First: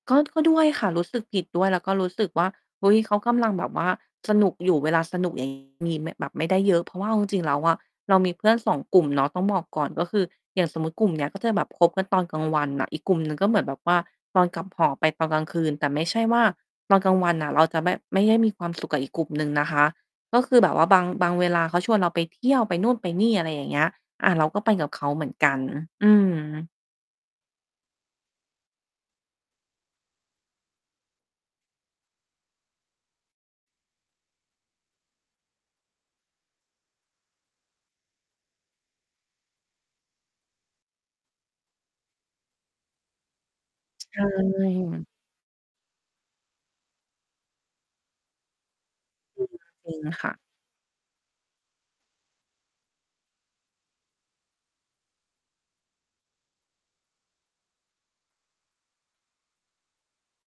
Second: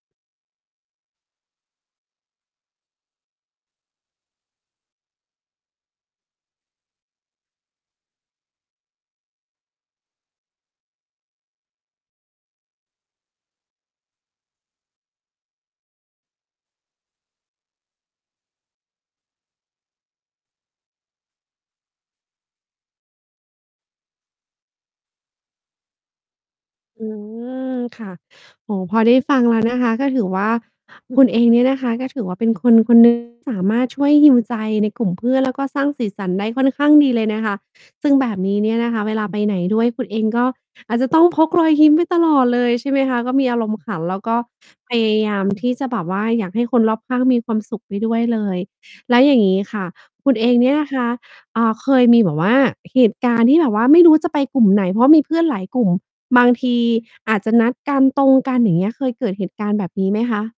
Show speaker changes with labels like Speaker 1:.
Speaker 1: ก็ ก็ด้วยค่ะ รู้สึกผิดด้วย แล้วก็รู้สึกว่า เฮ้ย เขากำลังแบบว่า สนุกอยู่ เวลาสนุก อย่างงี้ มี ม แบบไม่ได้เยอะ เพราะว่าเอาจริง ๆ แล้วอะ เรามีเพื่อน 2 กลุ่มเนาะ ต้องบอกก่อน ก็คือ อย่างสมมุติกลุ่มเนี้ย ก็จะแบบคบกันตอนกลางวันน่ะ อีกกลุ่มหนึ่ง ก็เหมือนแบบว่า ตอนกลับหอไปตอนกลางคืน แต่ไม่ใช่ว่า ตอนกลางวันน่ะ เราจะแบบไม่ได้มีความ สุข กับอีกกลุ่มหนึ่งนะคะ ก็คือแบบว่าบาง บางเวลาเขาชวนเราไปเที่ยวไปนู่นไปนี่ อะไรอย่างเงี้ย อา เราก็ไปกับเขาเหมือนกัน อืม
Speaker 2: อืม ค่ะ โอ้โฮ พอได้ฟังแล้ว นะคะ ก็ถือว่าคุณเองเนี่ยนะคะ ก็ถือว่าเป็นคน ๆ หนึ่งที่ สามารถช่วย heal ใจใน กลุ่มเพื่อน แล้วก็สร้างสีสันได้ค่อนข้างดีเลยนะคะ ซึ่งแบบนี้เนี่ยนะคะ เวลาไปไหนด้วย คุณเองก็ อาจจะต้องพกรอยยิ้มไปตลอดเลยใช่ไหมคะ ก็มีอารมณ์ขัน
Speaker 1: ใ
Speaker 2: แล
Speaker 1: ช
Speaker 2: ้วก็ พ
Speaker 1: ่
Speaker 2: ยายามที่จะแบบว่า อยากให้คนรอบข้างมีความสุขไปด้วยเลย แล้วอย่
Speaker 1: อ
Speaker 2: า
Speaker 1: ื
Speaker 2: งง
Speaker 1: ม
Speaker 2: ี้ค่ะ
Speaker 1: จริงค
Speaker 2: ค
Speaker 1: ่ะ
Speaker 2: ุณเองเนี่ยนะคะ อา เคยมีแบบว่า เหตุ การณ์ที่แบบว่า ไม่รู้จะไปกลุ่มไหน เพราะมีเพื่อนหลายกลุ่ม บางที อาจจะนัดกัน ตรงกัน อย่างเงี้ย เคยเกิดเหตุการณ์แบบนี้ไหมคะ?